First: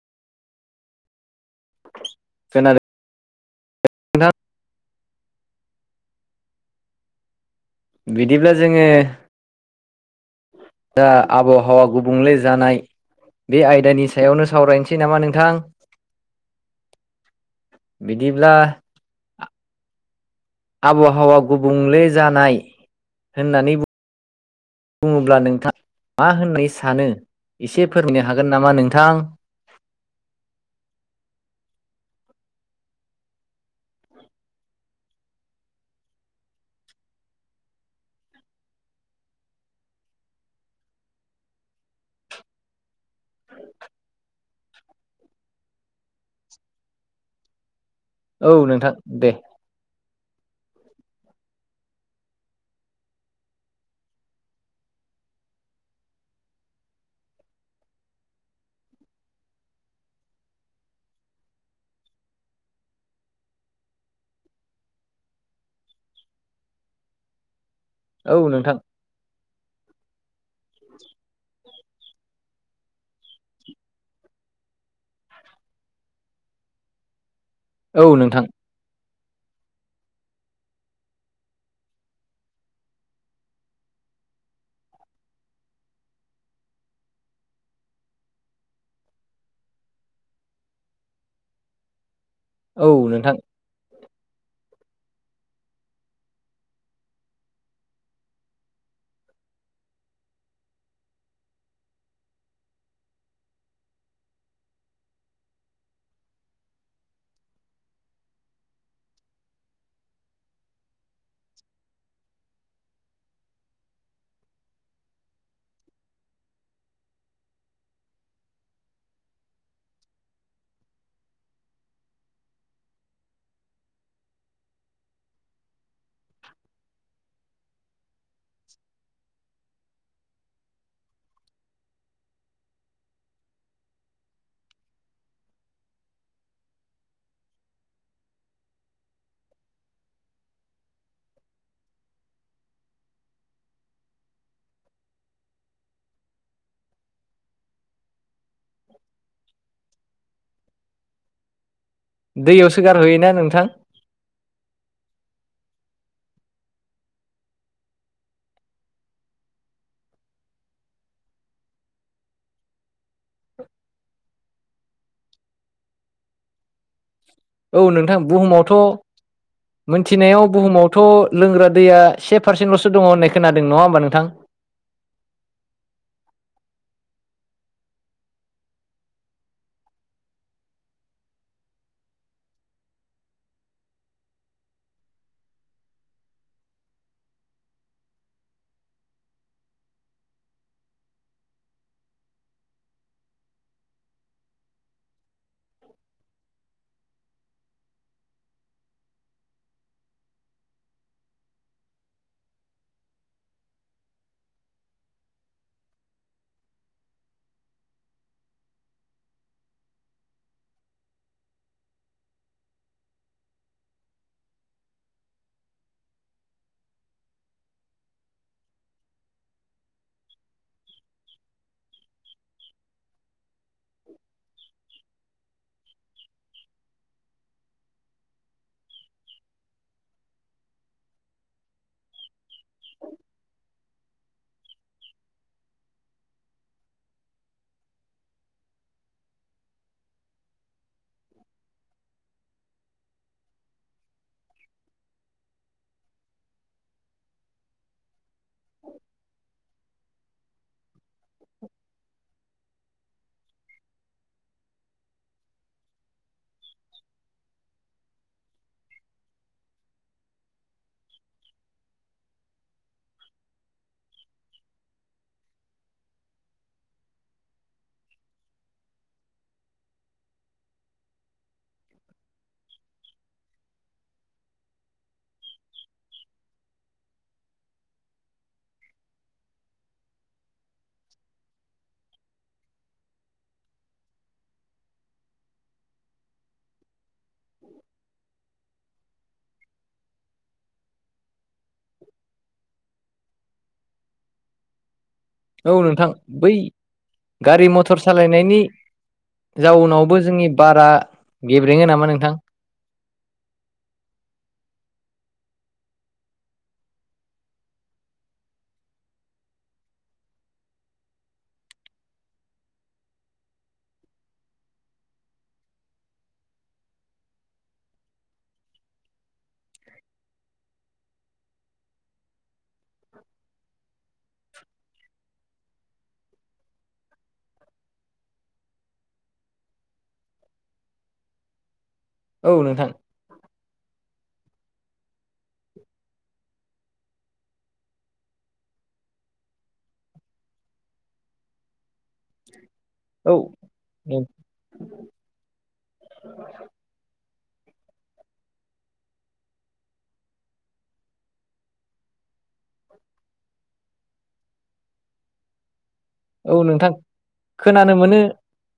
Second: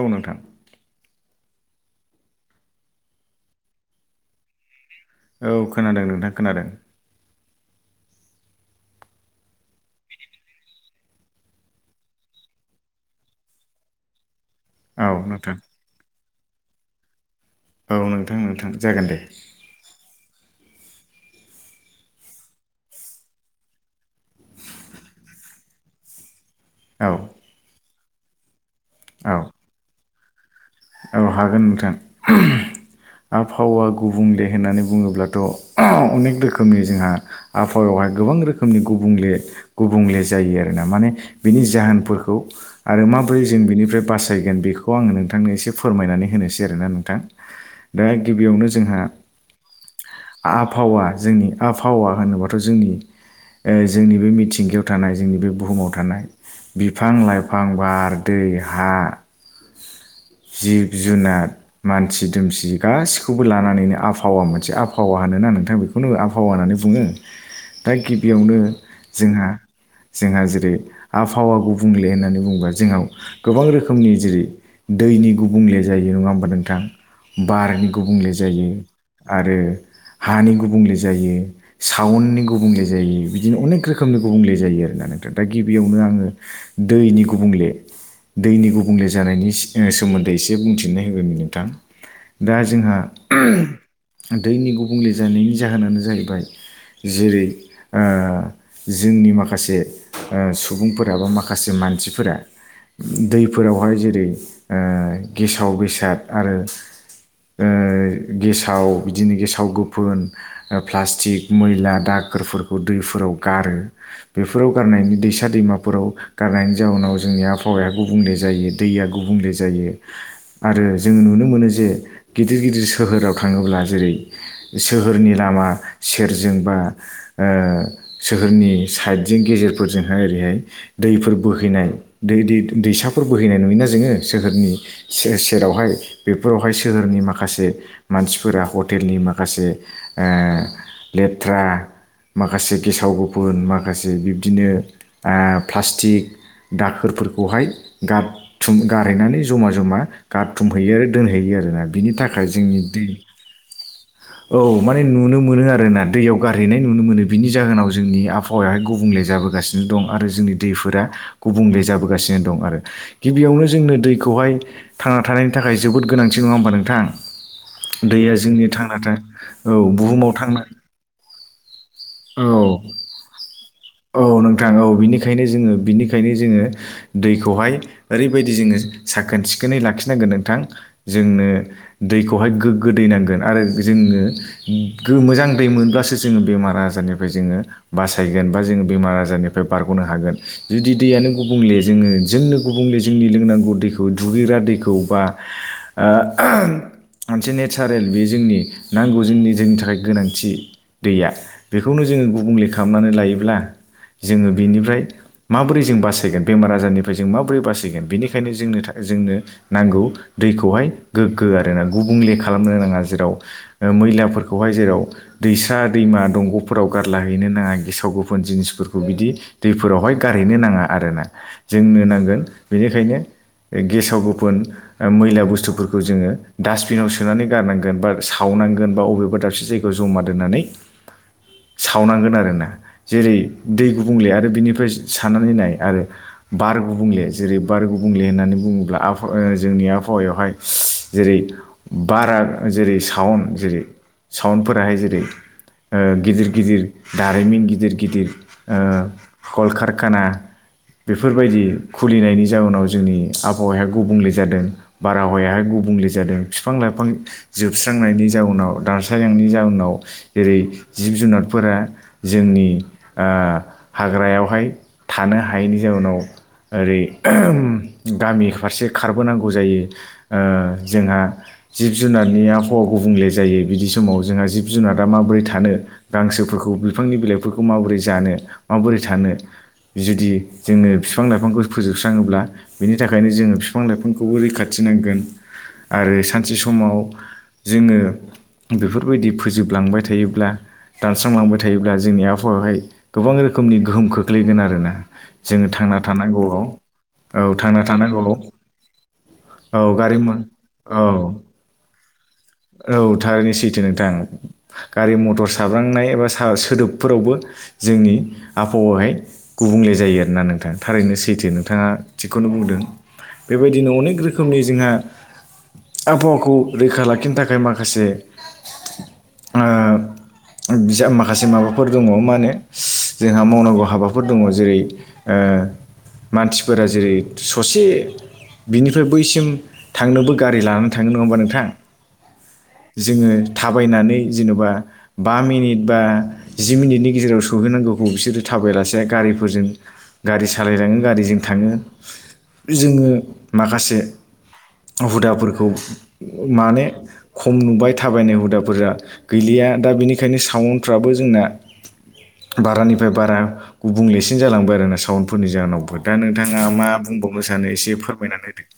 औ नोंथां [unintelligible] औ खोनादों नोंथां खोनादों। बिदिब्ला जोङो दा आबहावा गुबुंले जानाय बे आयदानि सायावनो सावरायनोसै नामा नोंथां? औ नोंथां बिदिब्ला नोंथां जागोन दे। आब'हावा गुबुंले जानाय होननानै बु बुङोब्ला नोंथाङा मा होननाय औ सानो एसे फोरमायनो हागोन नामा नोंथां? औ औ हागोन नोंथां आबहावा गुबुंले होननानै बुङोब्लाथ' अनेक रोखोमनि जोंहा आबहावायावहाय गोबां रोखोमनि गुबुंले गुबंले जायो आरोना माने बिनि जाहोनफोरखौ आरो माबोरै जों बिनिफ्राय बासायगोन बेखौ आङो नोंथांनो एसे फोरमायनानै होनोसै आरोना नोंथां। दा औ गिबियावनो नोंथां जोंहा दे आबहावा जोंनि आबहावा होनोबाथ' जोंनि ओ जोंनि बे मिथिंगायाव थानाय जोंनि बे बुहुमाव थानाय बिफां लाइफां बार दो दै हा [inaudible] जिब जुनार मानसि दुमसि गासिखौबो लानानैनो आबहावा मोनसे आबहावा होनो ना नोंथां बेखौनो आबहावा होननानै बुङो। दा औ गिबियावनो नोंथां जोंहा जोंहा जेरै आबहावा गुबु बुंले होननानै बुंङोबा जोंनाव गोबां रोखोमनि जेरै दैनि गुबुंले जायो नङा होमबा नोंथां बारनि औ गुबुंले नोंथां जायो आरो हानि गुबुंले जायो साउननि गुबुंले जायो। बिदिनो अनेक रोखोमनि गुबुंले जायो आरोना। थां दा गिबियावनो आङो दैनि गुबुंले दैनि गुबुंले जानायनि सि नि सोमोन्दै एसे बुंथिनो होगौमोन नोंथां दा औ जोंहा नोंथां ओ दैनि गुबुंले जानायनि जाहोनानो जाहैबाय जेरै ओ जोंनि माखासे ओ सुबुंफोराबो माखासे मानसिफोरा दैफोरावहाय जेरै ओ गेसाव बेसाद आरो ओ गेसाव बिदिनो गेसाव गोफोन ओ प्लास्टिक मैला दाग साखोरफोरखौ दैफोराव गारो बेफोराव गारनायनि दैसा दैमाफोराव गारनायनि जाउनाव जों जोंनि आहावाया गुबुंले जायो दैया गुबले जा जायो आरो जोङो नुनो मोनो जे गिदिर गिदिर सोहोराव थाङोब्ला जेरै सोहोरनि लामा सेरजोंबा ओ सोहोरनि साइडजों गेजेर फोरजोंहाय ओरैहाय दैफोर बोहैनाय दै दैसाफोर बोहैनाय नुयोना जोङो सोहोरनि सेरावहाय बेफोरावहाय सोहोरनि माखासे मानसिफोरा हटेलनि माखासे ए लेथ्रा माखासे गेसाव गोफुन माखासे बिब्दिनो प्लास्टिक दाखोरफोरखौहाय गारथुम गारहैनानै जमा जमा गारथुमहैयो आरो दोनहैयो आरोना बिनि थाखाय जोंनि दैयावसो दै गारहैयोना नोंथां औ माने नुनो मोनो आ रोना दैयाव गारहैनाय नुनो मोनो बिनि जाहोनाव जोंनि आबहावायाहाय गुबुंले जाबोगासिनो दं आरो जोंनि दै फोर गुबुंले जाबोगासिनो दं आरो गिबियावनो जोंनो दैखौहाय थांना थानायनि थाखाय जोबोद गोनांथि नङा होमबा नोंथां औ नोंथां दैया जोंनि बुहुमावथ' थांनाथाय औ बुहुमाव मोनथिनायाव थांना बुहुमावथ' लोंग्रा दैया से औ पारसेन्टल'सो दङ होननाय खोनादों नङा होमबा औ नोंथां औ बिनिखायनो जोङो बिनिखायनो जोङो दैखौहाय ओरैबायदि जोङो साखोन सिखोनै लाखिनांगोन नोंथां जोंनो दै हाय गोगो दै नांगोन जोङ मोजां दै मोनोब्लासो जों बेमार आजारनिफ्राय बासायगोन बा जोङो बेमार आजारनिफ्राय बारगनो हागोन जुदि दैयानो गुबुंले जों नो गुबुंले जोंनि लोंनांगौ दैखौ दुगैग्रा दैखौ बा मोनसे नेचारेल बे जोंनि नांगौ जोंनि जोंनि थाखाय गोनांथि दैया। बेखौनो जोङो गुबुंले खालामनानै लायोब्ला जोङो बेनिफ्राय माबोरै जों बासायगोन बेमार आजारनिफ्राय जों माबोरै बासायगोन बेनिखायनो जोंनो थाखाय जोंनो नांगौ दैखौहाय गोग्गो आरोना गुबुंले खालामनो नाङा जेराव मैलाफोरखौहाय जेराव दैसा दैमा दंग' फोराव गारला हैनो नाङा गेसाव गोफोन जिनिसफोरखौ बिदि दैफोरावहाय गारहैनो नाङा आरोना जोंनो नांगोन बेनिखायनो गेसाव गोफोन मैला बुस्थुफोरखौ जोङो डास्टबिनाव सोनानै गारनांगोन बा साव नांगोन बा बबेबा दाबसे जायगायाव जमा दोननानै [inaudible] सावनांगोन आरोना जेरै दै गुबुंले आरो बिनिफ्राय सारनानै नाय आरो बार गुबुंले जेरै बार गुबुंले होननानै बुङोब्ला आबहावा जोंनि आबहावायावहाय जेरै बारा जेरै सावन जेरै सावनफोराहाय जेरै गिदिर गिदिर दारिमिन गिदिर गिदिर कलकारखाना बेफोरबायदि खुलिनायनि जाउनाव जोंनि आबहावाया गुबुंले जादों बारहावायाहाय गु बुंले जादों बिफां लाइफां जोबस्रांनायनि जाउनाव दारसायांनायनि जाउनाव जेरै जिब जुनारफोरा जोंनि हाग्रायावहाय थानो हायैनि जाउनाव ओरै गामि फारसे खारबोनांगौ जायो जोंहा जिब जुनारनि आबहावा गुबुंले जायो बिदि समाव जोंहा जिब जुनारा माबोरै थानो गांसोफोरखौ बिफांनि बिलाइफोरखौ माबोरै जानो माबोरै थानो जुदि जोङो बिफां लाइफांखौ फोजोबस्राङोब्ला बिनि थाखायनो जोङो बिफां लाइफांखौबो रैखाथि होनांगोन आरो सानसे समाव जोङो बेफोरबायदि फोजोबलांबाय थायोब्ला दानस्रांलांबाय थायोब्ला जोंनि आबहावायावहाय गोबां रोखोमनि गोहोम खोख्लैगोन आरोना। जोङो औ थांना नोंथां बै थानांगौआव औ गारि थांना मथर थानांगौआव सालायनायनि औ गारि जाउनावबो म जोंनि बारा औ गेब्रेङो नामा नों औ थारैनो सैथो नोंथां गारि मथर साब्रांनाय एबा सा-सोदोबफोरावबो जोंनि आबहावाहाय गुबुंले जायो आरोना नोंथाङा थारैनो सैथो नोंथाङा थिगखौनो बुंदों बेबायदिनो अनेक रोखोमनि जोंहा आबहावाखौ रैखा लाखिनो था खाय माखासे ओ माखासे माबाफोर दङ मा होनो जोंहा मावनांगौ हाबाफोर दङ जेरै ओ ओ मानसिफोरा जेरै ससे बिनिफ्राय बैसिम थांनोबो गारि लानानै थाङो नङा होमबा नोंथां? औ नोंथां जोङो थाबायनानै जेन'बा बा मिनिट बा जि मिनिटनि गेजेराव सौहैनांगौखौ बिसोरो थाबायलासे गारि फोरजों गारि सालायलाङो गारिजों थाङो। जोङो औ माखासे हुदाफोरखौ माने खम नुबाय थाबायनाय हुदाफोरा गैलिया दा बेनिखायनो साउन फ्राबो जोंना बारानिफ्राय बारा गुबुंलेसिन जालांबाय आरोना साउन्डफोरनि जाहोनाव बहुद दा नोंथाङा औ मा नोंथां बुंबावनो सानो एसे खोनानो मोनो फोरमायनानै होदो।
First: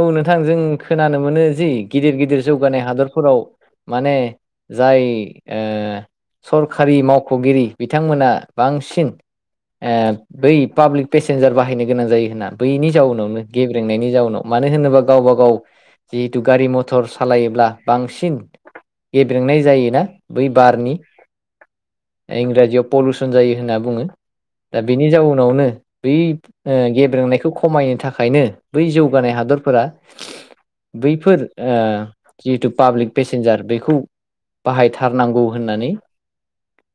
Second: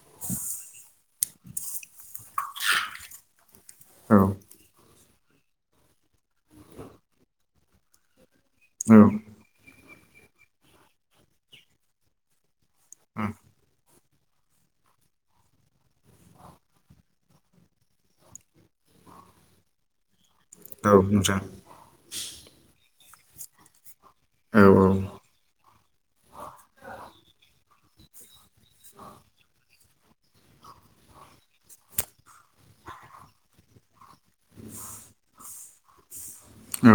औ नोंथां जों खोनानो मोनो जि गिदिर गिदिर जौगानाय हादरफोराव माने होदो औ जाय ओ सरखारि मावख'गिरि बिथांमोना बांसिन औ ओ बै पाब्लिक पेसेन्जार बाहायनो गोनां जायो होनना बैनि जाउनावनो गेब्रेंनायनि जाउनाव मानो होनोबा गावबा गाव जिहेतु गारि मथर सालायोब्ला बांसिन गेब्रेंनाय जायोना! बै बारनि औ नोंथां इंराजियाव पलुउसन जायो होनना बुङो। औ दा बेनि जाउनावनो बै ओ गेब्रेंनायखौ खमायनो थाखायनो बै जौगानाय हादरफोरा बैफोर जिहेथु ओ पाब्लिक पेसेन्जार बेखौ बाहायथारनांगौ होननानै औ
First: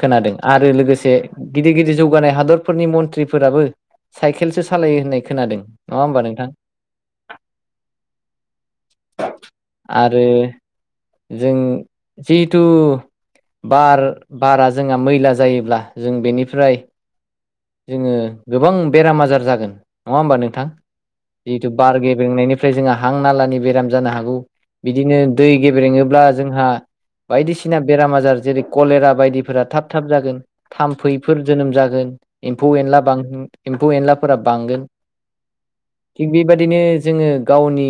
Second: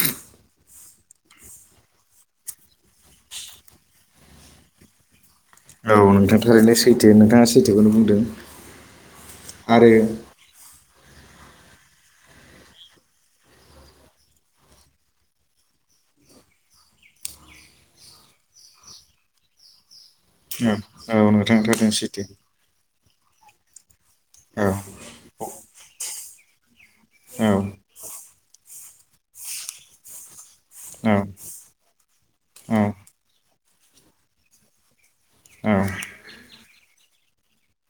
खोनादों आरो लोगोसे गिदिर गिदिर जौगानाय हादरफोरनि मन्थ्रि फोराबो साइकेलसो सालायो होननाय खोनादों औ नङा होमबा नोंथां थारैनो सैथो नोंथाङा सैथोखौनो बुंदों। आरो जों जिथु बार बारा जोंहा मैला जायोब्ला जों बेनिफ्राय जोङो गोबां बेराम आजार जागोन। नङा होमबा नोंथां औ औ नोंथां जिहेथु थारैनो बार सैथो गेबेंनायनिफ्राय जोंहा हां नालानि बेराम जानो हागौ औ बिदिनो दै गेब्रेङोब्ला जोंहा बायदिसिना बेराम आजार जेरै कलेरा बायदिफोरा थाब थाब जागोन। थाम्फैफोर औ जोनोम जागोन एम्फौ एनला एम्फौ एनलाफोरा बांगोन। औ औ थिग बेबादिनो जोङो गावनि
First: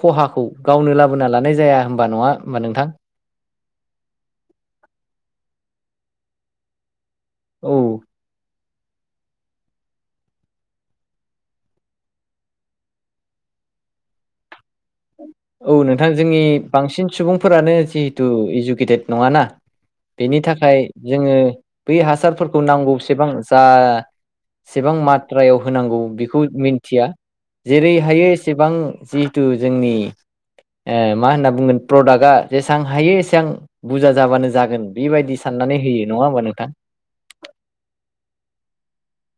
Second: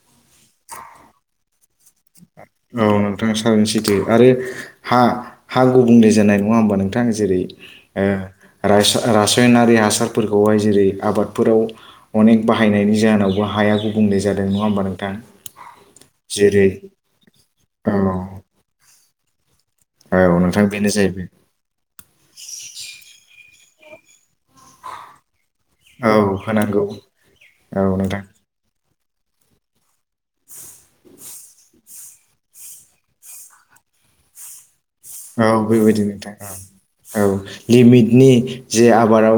खहाखौ गावनो लाबोना लानाय जाया। होमबा नङा होमबा औ नोंथां नोंथाङा सारनोसैथो आरो हा हा गुबुंले जानाय नङा होमबा नोंथां? जेरै औ ओ रास-रासायनारि हासारफोरखौहाय जेरै आबादफोराव अनेक बाहायनायनि जाहोनावबो हा हाया गुबुंले जादों नङा होमबा नोंथां? औ नोंथां जोंनि जेरै बांसिन सुबुंफोरानो औ जिहेतु इडुकेटेद नङा ना औ बेनि नोंथां थाखाय बेनो जाहैबाय जोङो बै हासारफोरखौ नांगौसेबां जा सेबां मात थ्रायाव होनांगौ औ बेखौ होनांगौ मिथिया औ नोंथां जेरैहायो एसेबां जिहेथु जोंनि ओ मा होनना बुंगोन प्रडाक्टआ जेसेबां हायो एसेबां बुरजा जाबानो जागोन बेबायदि औ साननानै बेबायदि होयो नङा नोंथां होमबा औ औ लिमिटनि जे आबादाव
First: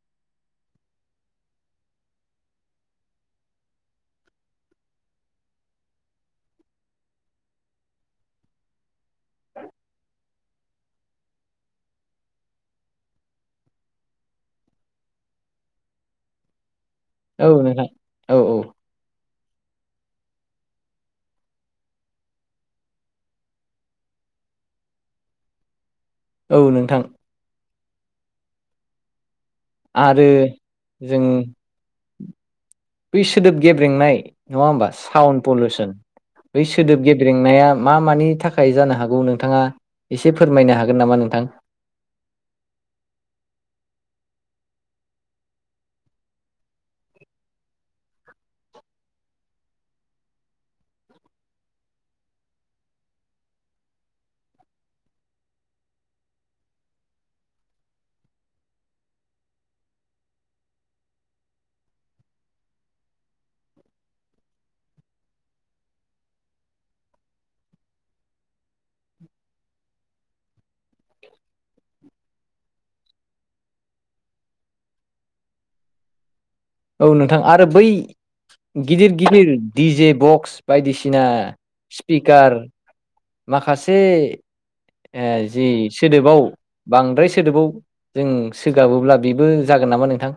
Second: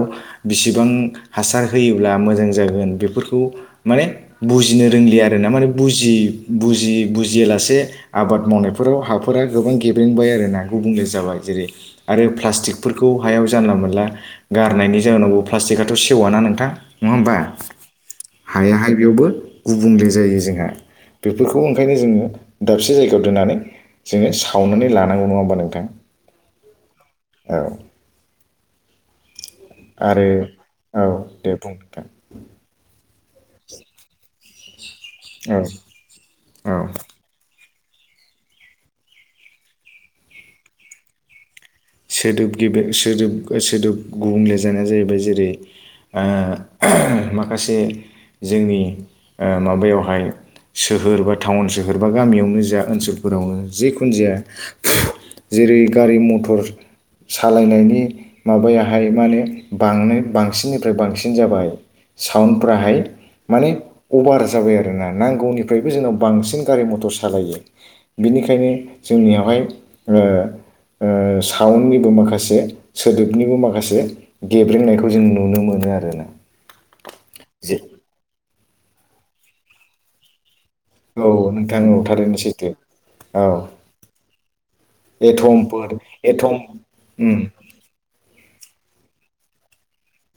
बिसिबां हासार होयोब्ला मोजां जागोन बेफोरखौ माने बुजिनो रोंलिया आरो ना माने बजि बजि बुजियालासे आबाद मावनायफोराव हाफोरा गोबां गेब्रेंबाय आरोना बे बुंनाय जाबाय जेरै आरो प्लास्टिकफोरखौ हायाव जानला मोनला गारनायनि जउनावबो्लाटिक जेकआथ' सेव ना नोंथां नंङा होमबा औ नोंथां औ औ हायाहाय बेयावबो गुबुंले जायो जोंहा बेफोरखौ ओंखायनो जोंङो दाबसे जायगायाव दोननानै जोंङो सावनानै लानांगौ नङा हबानो औ नोंथां आरो औ जों दे बुं बै सोदोब गेब्रेंनाय नङा होमबा साउन्ड औ पलिउसन बै औ सोदोब गेब्रेंनाया मा मानि थाखाय जानो हागौ नोंथाङा एसे फोरमायनो हागोन नामा नोंथां सोदोब गेबें सोदोब सोदोब गुबुंले जानाया जाहैबाय जेरै माखासे जोंनि माबायावहाय सोहोर बा टाउन सोहोर बा गामियावनो जा ओनसोलफोरावनो जिखुनु जाया जेरै गारि मथर सालायनायनि माबायाहाय माने बां बांसिननिफ्राय बांसिन जाबाय साउन्डफ्राहाय माने अभार जाबाय आरोना नांगौनिफ्रायबो जोंनाव बांसिन गारि मथर सालायो बेनिखायनो जोंनियावहाय साउन्डनिबो माखासे सोदोबनिबो माखासे गेब्रेंनायखौ जों नुनो मोनो आरोना औ नोंथां आरो जे बै गिदिर गिदिर दिडिजे बक्स बायदिसिना औ नोंथां औ थारैनो स्पिकार सैथो औ माखासे जि एथमफोर सोदोबाव एथम बांद्राय उम सोदोबाव जों सोगाबोब्ला बेबो जागोन नामा नोंथां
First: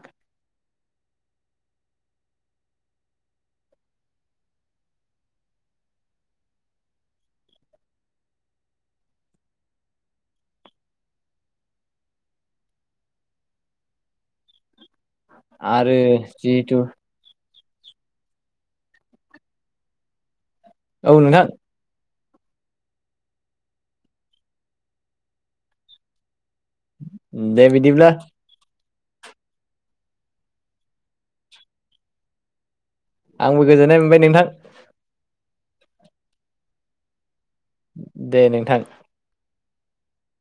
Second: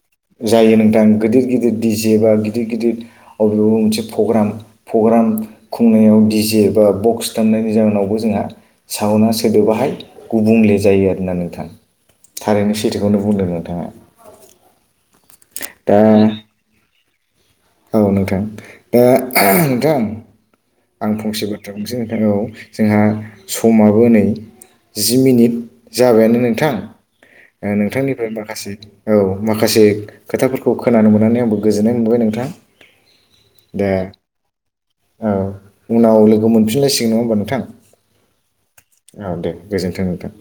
जायो नोंथां गिदिर गिदिर डिजे बा गिदिर गिदिर अबेबा मोनसे फग्राम खुंनायाव डिजे बा बक्स दामनायनि जाहोनावनो जोंहा सावना सोदोबाहाय गुबुंले जायो आरोना नोंथां थारैनो सैथोखौनो बुंदों नोंथाङा आरो दा जिहेथु औ नोंथां दा नोंथां आं औ फंसे नोंथां बाथ्रा बुंसै नोंथां औ जोंहा समाबो नै जि मिनिट जाबायानो न नोंथां दे बिदिब्ला नोंथांनिफ्राय माखासे औ माखासे खोथाफोरखौ खोनानो मोननानै आंबो गोजोननाय मोनबाय नोंथां आंबो दा गोजोननाय मोनबाय नोंथां औ उनाव लोगो मोनफिनलायसिगोन नङा होमबा नोंथां दे नोंथां औ दे गोजोन्थों नोंथां